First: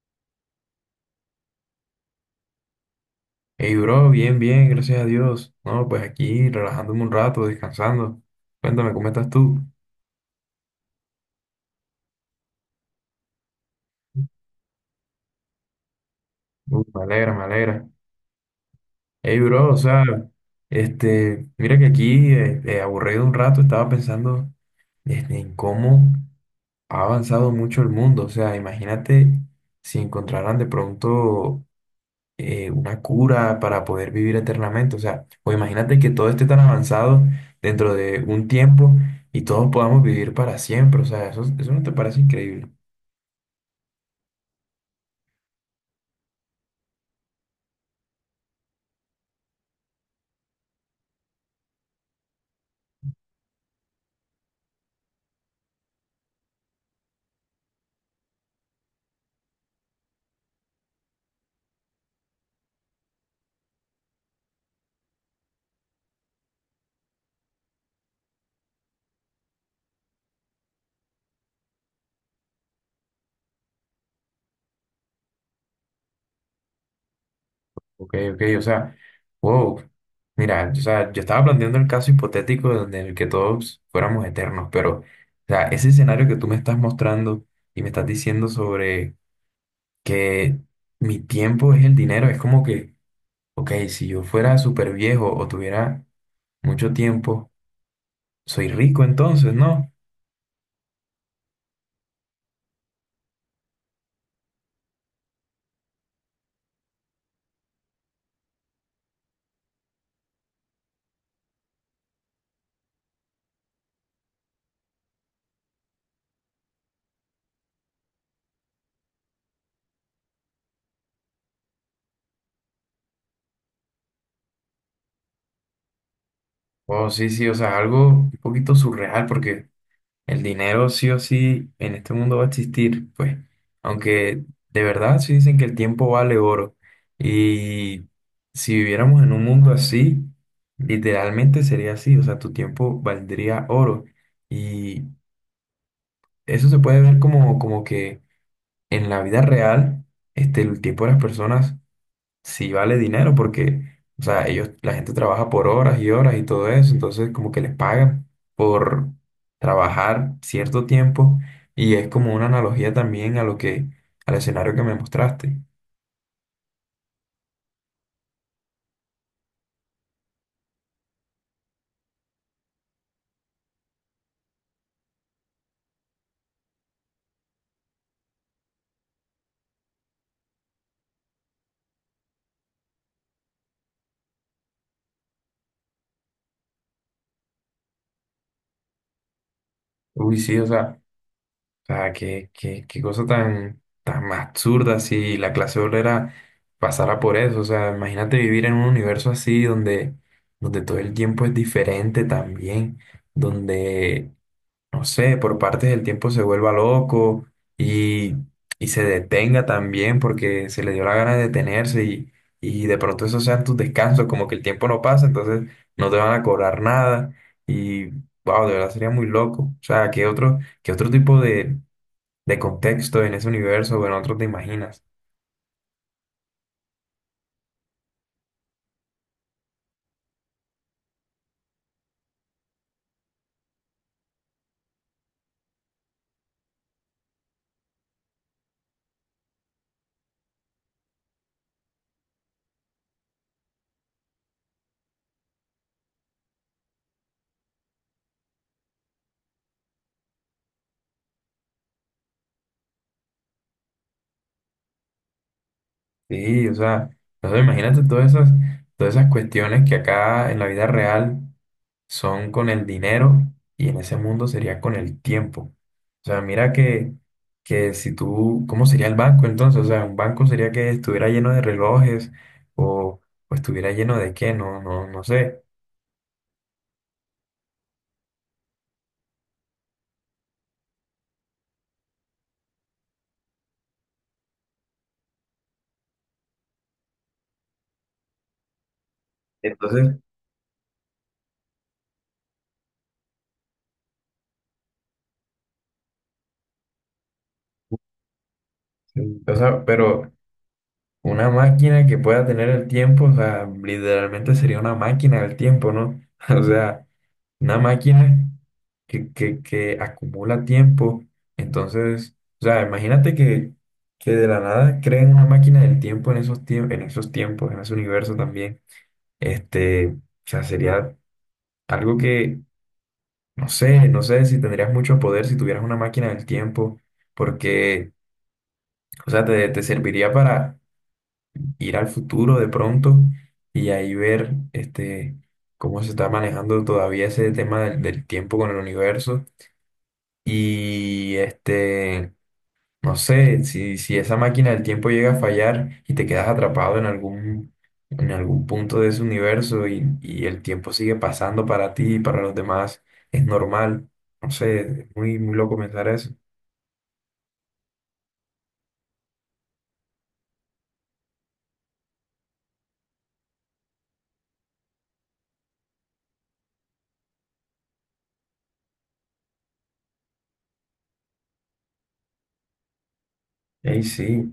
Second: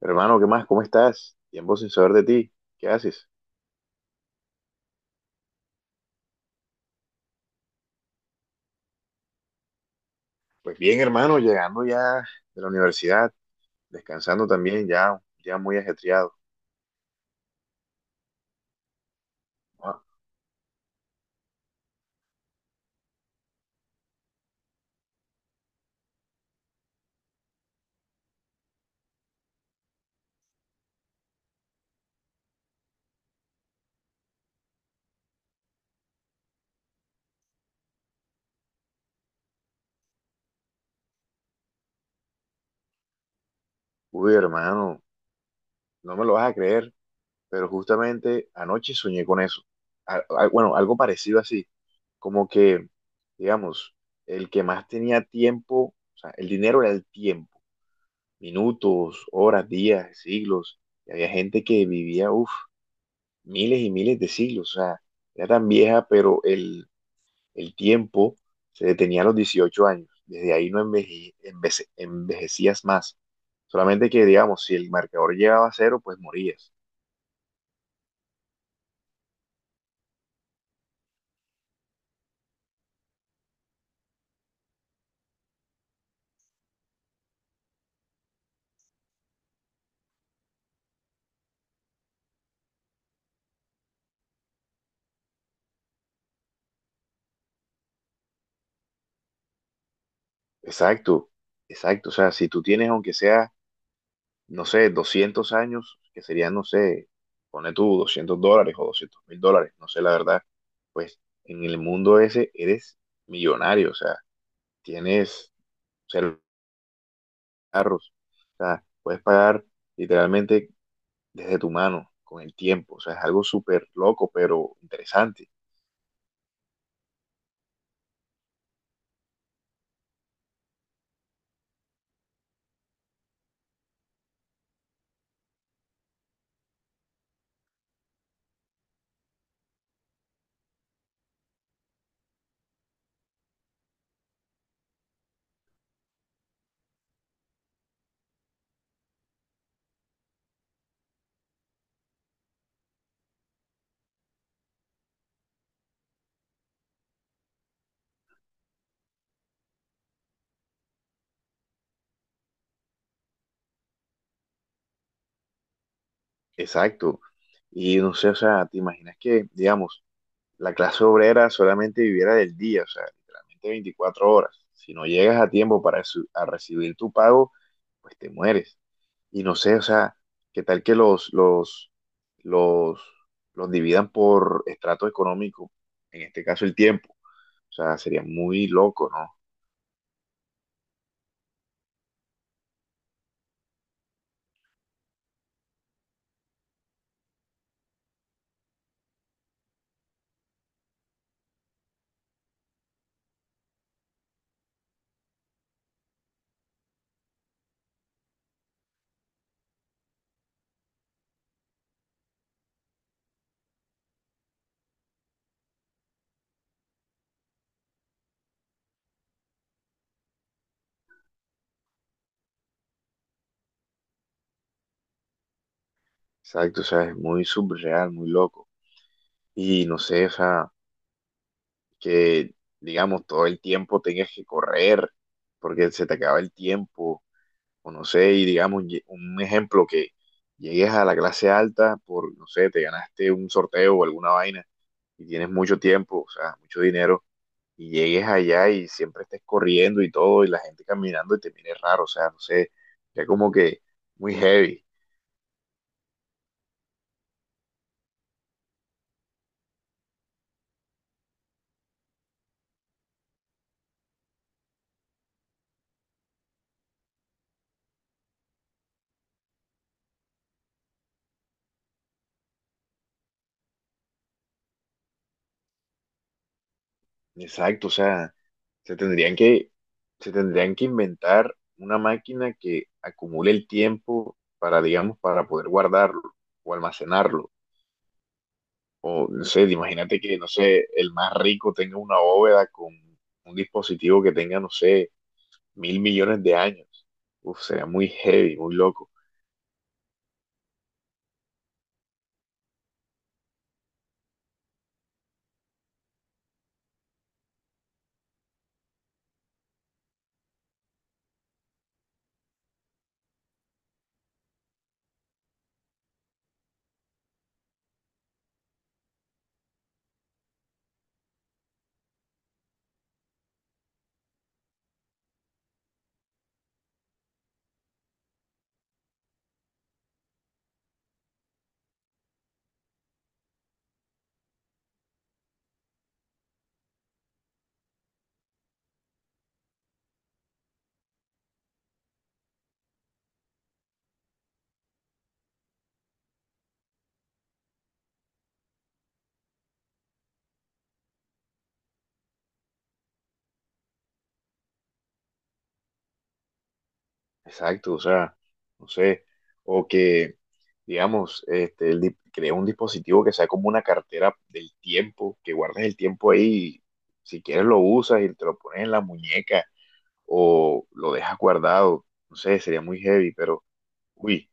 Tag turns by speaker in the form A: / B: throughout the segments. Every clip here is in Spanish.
A: Hermano, ¿qué más? ¿Cómo estás? Tiempo sin saber de ti. ¿Qué haces?
B: Hey, bro, bien, bien, gracias a Dios. No, pues aquí relajándome un rato, descansando. Cuéntame, ¿cómo estás tú?
A: Pues bien, hermano, llegando ya de la universidad, descansando también, ya, ya muy ajetreado.
B: Uy, me alegra, me alegra. Hey, bro, o
A: Ah.
B: sea, este, mira que aquí, aburrido un rato, estaba pensando este, en cómo ha avanzado mucho el mundo. O sea, imagínate si encontraran de pronto una cura para poder vivir eternamente. O sea, o imagínate que todo esté tan avanzado dentro de un tiempo y todos podamos vivir para siempre. O sea, eso no te parece increíble.
A: Uy, hermano, no me lo vas a creer, pero justamente anoche soñé con eso. Bueno, algo parecido así, como que, digamos, el que más tenía tiempo, o sea, el dinero era el tiempo, minutos, horas, días, siglos, y había gente que vivía, uff, miles y miles de siglos, o sea, era tan vieja, pero el tiempo se detenía a los 18 años. Desde ahí no envejecías más. Solamente que, digamos, si el marcador llegaba a cero, pues morías.
B: Ok, ok, o sea, wow. Mira, o sea, yo estaba planteando el caso hipotético donde en el que todos fuéramos eternos, pero, o sea, ese escenario que tú me estás mostrando y me estás diciendo sobre que mi tiempo es el dinero, es como que, ok, si yo fuera súper viejo o tuviera mucho tiempo, soy rico entonces, ¿no?
A: Exacto, exacto. O sea, si tú tienes, aunque sea, no sé, 200 años, que serían, no sé, pone tú $200 o $200.000, no sé la verdad, pues en el mundo ese eres millonario. O sea, tienes, o sea, carros. O sea, puedes pagar literalmente desde tu mano, con el tiempo. O sea, es algo súper loco, pero interesante.
B: Oh, sí, sí, o sea, algo un poquito surreal porque el dinero sí o sí en este mundo va a existir, pues, aunque de verdad sí dicen que el tiempo vale oro y si viviéramos en un mundo así, literalmente sería así, o sea, tu tiempo valdría oro y eso se puede ver como que en la vida real, este, el tiempo de las personas sí vale dinero porque, o sea, ellos, la gente trabaja por horas y horas y todo eso, entonces como que les pagan por trabajar cierto tiempo y es como una analogía también a lo que, al escenario que me mostraste.
A: Exacto. Y no sé, o sea, ¿te imaginas que, digamos, la clase obrera solamente viviera del día, o sea, literalmente 24 horas? Si no llegas a tiempo para a recibir tu pago, pues te mueres. Y no sé, o sea, ¿qué tal que los, los dividan por estrato económico? En este caso, el tiempo. O sea, sería muy loco, ¿no?
B: Uy, sí, o sea, qué cosa tan, tan absurda si la clase obrera pasara por eso, o sea, imagínate vivir en un universo así donde, donde todo el tiempo es diferente también, donde no sé, por partes del tiempo se vuelva loco y, y se detenga también porque se le dio la gana de detenerse y de pronto esos sean tus descansos, como que el tiempo no pasa, entonces no te van a cobrar nada y, wow, de verdad sería muy loco. O sea, ¿qué otro tipo de contexto en ese universo o en otro te imaginas?
A: Exacto, o sea, es muy surreal, muy loco. Y no sé, o sea, que digamos todo el tiempo tengas que correr porque se te acaba el tiempo, o no sé, y digamos un ejemplo que llegues a la clase alta por, no sé, te ganaste un sorteo o alguna vaina y tienes mucho tiempo, o sea, mucho dinero, y llegues allá y siempre estés corriendo y todo, y la gente caminando y te mire raro, o sea, no sé, ya como que muy heavy.
B: Sí, o sea, no sé, imagínate todas esas cuestiones que acá en la vida real son con el dinero y en ese mundo sería con el tiempo. O sea, mira que si tú, ¿cómo sería el banco entonces? O sea, un banco sería que estuviera lleno de relojes o, o estuviera lleno de qué, no, no, no sé.
A: Exacto, o sea. Se tendrían que, se tendrían que inventar una máquina que acumule el tiempo para, digamos, para poder guardarlo o almacenarlo. O, no sé,
B: Entonces,
A: imagínate que, no sé, el más rico tenga una bóveda con un dispositivo que tenga, no sé, mil millones de años. Uf, sería muy heavy, muy loco.
B: sí, o sea, pero una máquina que pueda tener el tiempo, o sea, literalmente sería una máquina del tiempo, ¿no? O sea, una máquina que acumula tiempo. Entonces, o sea, imagínate que de la nada creen una máquina del tiempo en esos tiempos, en ese universo también. Este, o sea, sería algo que, no sé, no sé si tendrías mucho poder si tuvieras una máquina del tiempo, porque, o sea, te serviría para ir al futuro de pronto y ahí ver, este, cómo se está manejando todavía ese tema del tiempo con el universo. Y este, no sé, si esa máquina del tiempo llega a fallar y te quedas atrapado en algún punto de ese universo y el tiempo sigue pasando para ti y para los demás, es normal. No sé, es muy, muy loco pensar eso.
A: Exacto, o sea, no sé, o que, digamos, este, crea un dispositivo que sea como una cartera del tiempo, que guardes el tiempo ahí, y si quieres lo usas y te lo pones en la muñeca o lo dejas guardado, no sé, sería muy heavy, pero,
B: Ey,
A: uy,
B: sí,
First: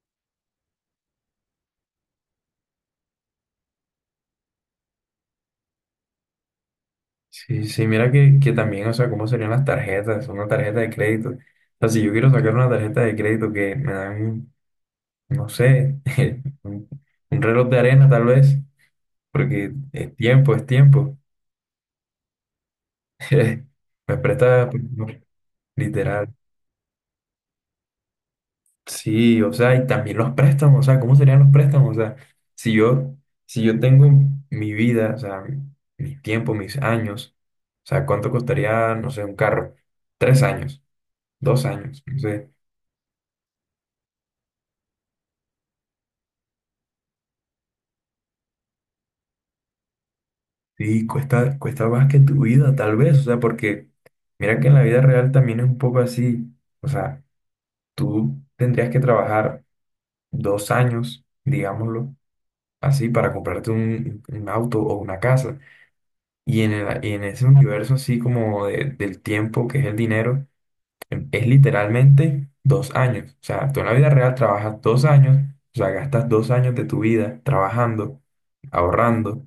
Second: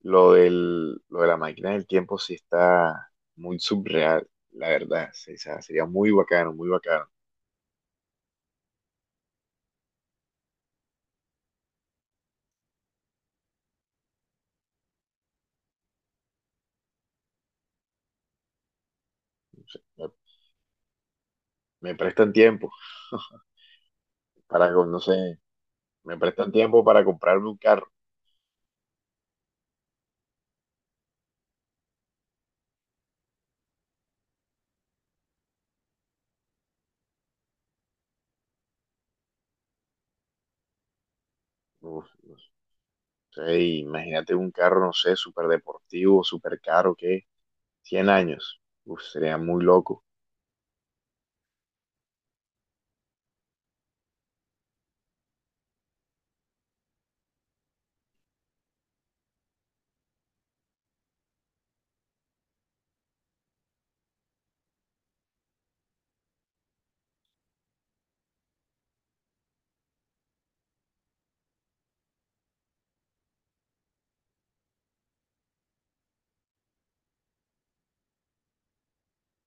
A: lo del, lo de la máquina del tiempo sí está muy subreal, la verdad, sí, o sea, sería muy bacano, muy bacano.
B: sí, sí, mira que también, o sea, cómo serían las tarjetas, una tarjeta de crédito. O sea, si yo quiero sacar una tarjeta de crédito que me dan, no sé, un, un reloj de arena tal vez,
A: No
B: porque
A: sé, me,
B: es tiempo, es tiempo.
A: me prestan tiempo
B: Me presta,
A: para,
B: por
A: no
B: favor,
A: sé, me
B: literal.
A: prestan tiempo para comprarme un carro.
B: Sí, o sea, y también los préstamos, o sea, ¿cómo serían los préstamos? O sea, si yo, si yo tengo mi vida, o sea, mi tiempo, mis años, o sea, ¿cuánto costaría, no sé, un carro? 3 años, 2 años,
A: Uf,
B: no
A: no.
B: sé.
A: Sí, imagínate un carro, no sé, súper deportivo, súper caro, ¿qué? 100 años. Uf, sería muy loco.
B: Sí, cuesta más que tu vida, tal vez, o sea, porque mira que en la vida real también es un poco así, o sea, tú tendrías que trabajar 2 años, digámoslo así para comprarte un auto o una casa. Y en, en ese universo así como del tiempo, que es el dinero, es literalmente 2 años. O sea, tú en la vida real trabajas 2 años, o sea, gastas 2 años de tu vida trabajando, ahorrando.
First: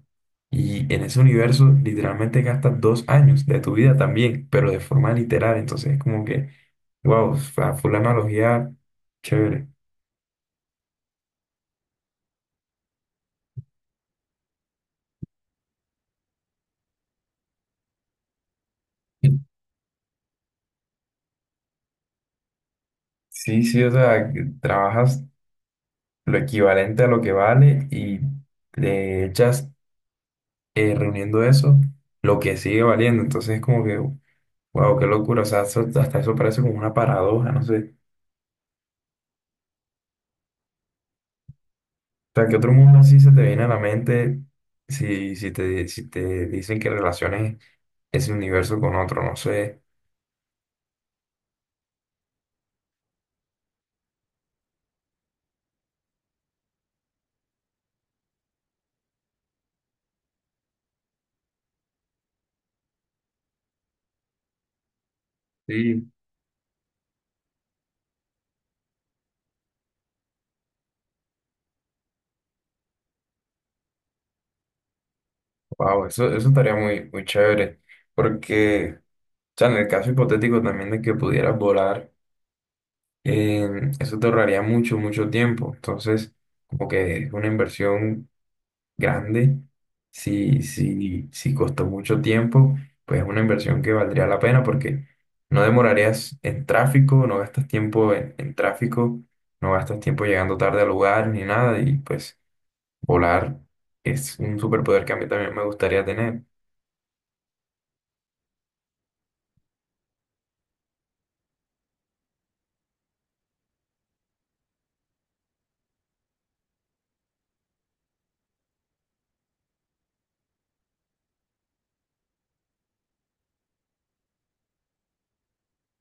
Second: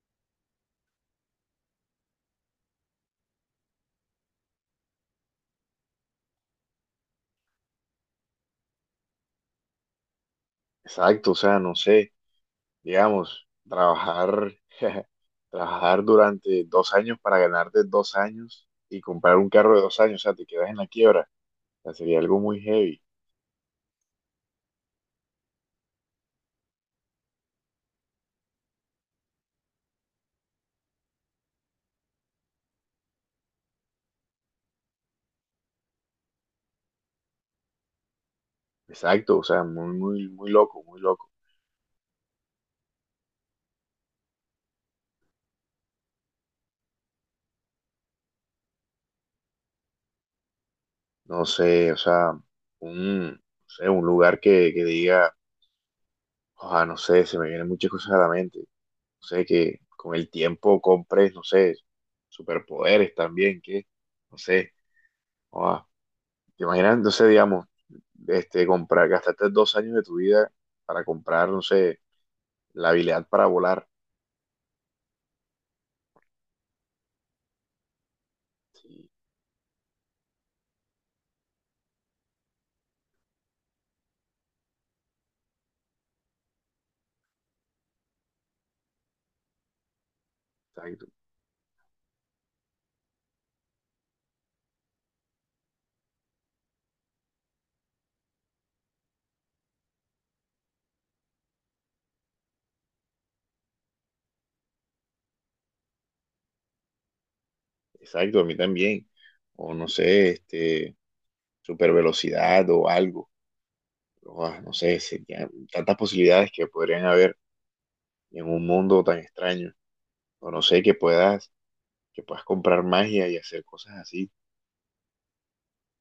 B: Y en ese universo literalmente gastas 2 años de tu vida también, pero de forma literal. Entonces es como que, wow, fue la analogía chévere.
A: Exacto, o sea, no sé, digamos, trabajar, trabajar durante 2 años para ganarte 2 años y comprar un carro de 2 años, o sea, te quedas en la quiebra. O sea, sería algo muy heavy.
B: Sí, sí, o sea, que trabajas lo equivalente a lo que vale y le echas reuniendo eso lo que sigue valiendo. Entonces es como que, wow, qué locura. O sea, hasta eso parece como una paradoja, no sé.
A: Exacto, o sea, muy, muy, muy loco, muy loco.
B: O sea, ¿qué otro mundo así se te viene a la mente si, si te dicen que relaciones ese universo con otro? No sé.
A: No sé, o sea, un, no sé, un lugar que diga, ojalá, no sé, se me vienen muchas cosas a la mente. No sé, que con el tiempo compres, no sé, superpoderes también, que, no sé, ah,
B: Sí.
A: te imaginas, no sé, digamos, este, comprar, gastarte 2 años de tu vida para comprar, no sé, la habilidad para volar.
B: Wow, eso estaría muy, muy chévere. Porque, o
A: Sí,
B: sea, en el caso hipotético también de que pudieras volar. Eso te ahorraría mucho, mucho tiempo. Entonces, como que es una inversión grande. Si,
A: exacto,
B: si, si costó mucho tiempo, pues es una inversión que valdría la pena porque no demorarías en tráfico, no gastas tiempo en tráfico, no gastas tiempo llegando tarde al lugar ni nada. Y pues volar es un superpoder que a mí también me gustaría tener.
A: exacto, a mí también. O no sé, este, super velocidad o algo. Ah, no sé, serían tantas posibilidades que podrían haber en un mundo tan extraño. O no sé, que puedas comprar magia y hacer cosas así.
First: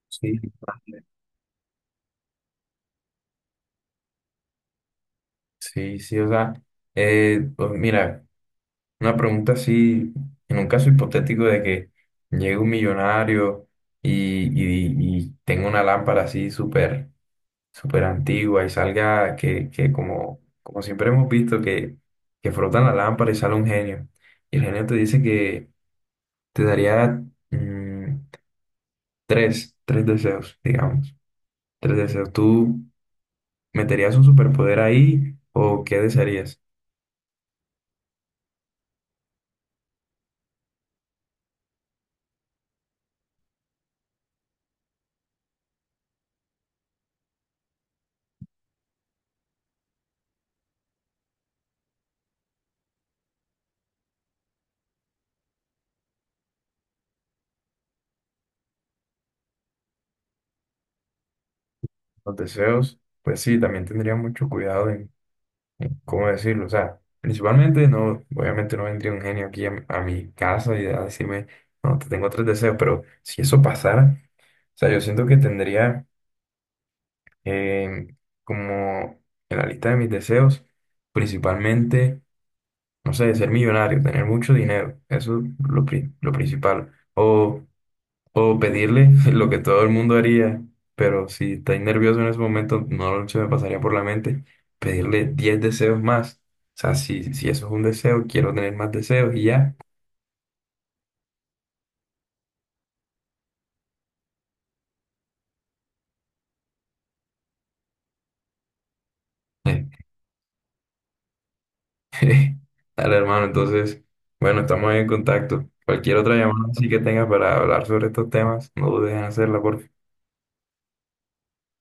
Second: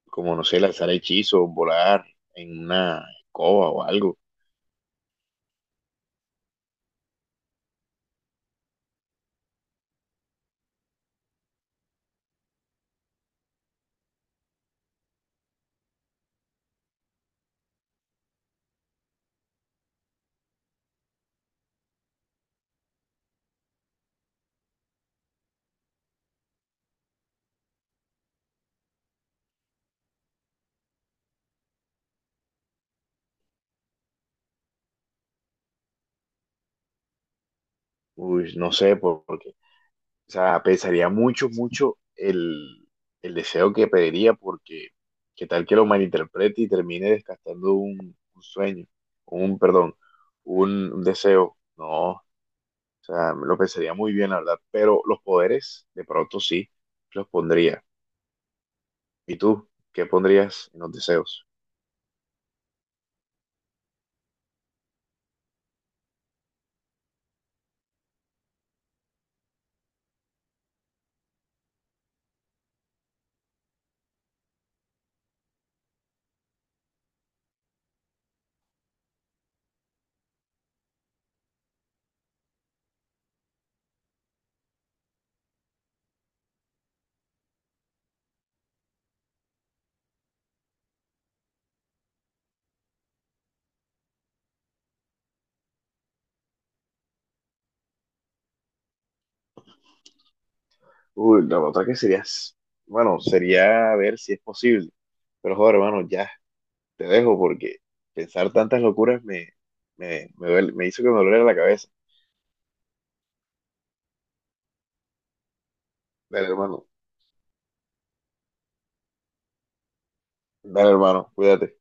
A: Como no
B: Sí.
A: sé, lanzar hechizos, volar en una escoba o algo.
B: Sí, sí, o sea, pues mira. Una pregunta así, en un caso hipotético de que llegue un millonario y, y tenga una lámpara así súper súper antigua y salga que, que como siempre hemos visto que frotan la lámpara y sale un genio. Y el genio te dice que te daría mm, tres deseos, digamos. Tres deseos. ¿Tú meterías un superpoder ahí o qué desearías?
A: Uy, no sé, porque, o sea, pensaría mucho, mucho el deseo que pediría, porque qué tal que lo malinterprete y termine desgastando un sueño, perdón, un deseo. No, o sea, me lo pensaría muy bien, la verdad, pero los poderes, de pronto sí, los pondría. ¿Y tú? ¿Qué pondrías en los deseos?
B: Los deseos, pues sí, también tendría mucho cuidado. ¿Cómo decirlo? O sea, principalmente no, obviamente no vendría un genio aquí a mi casa y a decirme, no, te tengo tres deseos, pero si eso pasara, o sea, yo siento que tendría eh, como en la lista de mis deseos, principalmente, no sé, ser millonario, tener mucho dinero, eso es lo, lo principal, o pedirle lo que todo el mundo haría, pero si estáis nervioso en ese momento, no se me pasaría por la mente pedirle 10 deseos más. O sea, si eso es un deseo, quiero tener más deseos y ya.
A: Uy, la otra que sería, bueno, sería ver si es posible. Pero joder, hermano, ya te dejo porque pensar tantas locuras me hizo que me doliera la cabeza.
B: Dale, hermano, entonces, bueno, estamos en contacto. Cualquier otra
A: Dale,
B: llamada
A: hermano.
B: así que tengas para hablar sobre estos temas, no dudes en hacerla, por
A: Dale, hermano. Cuídate.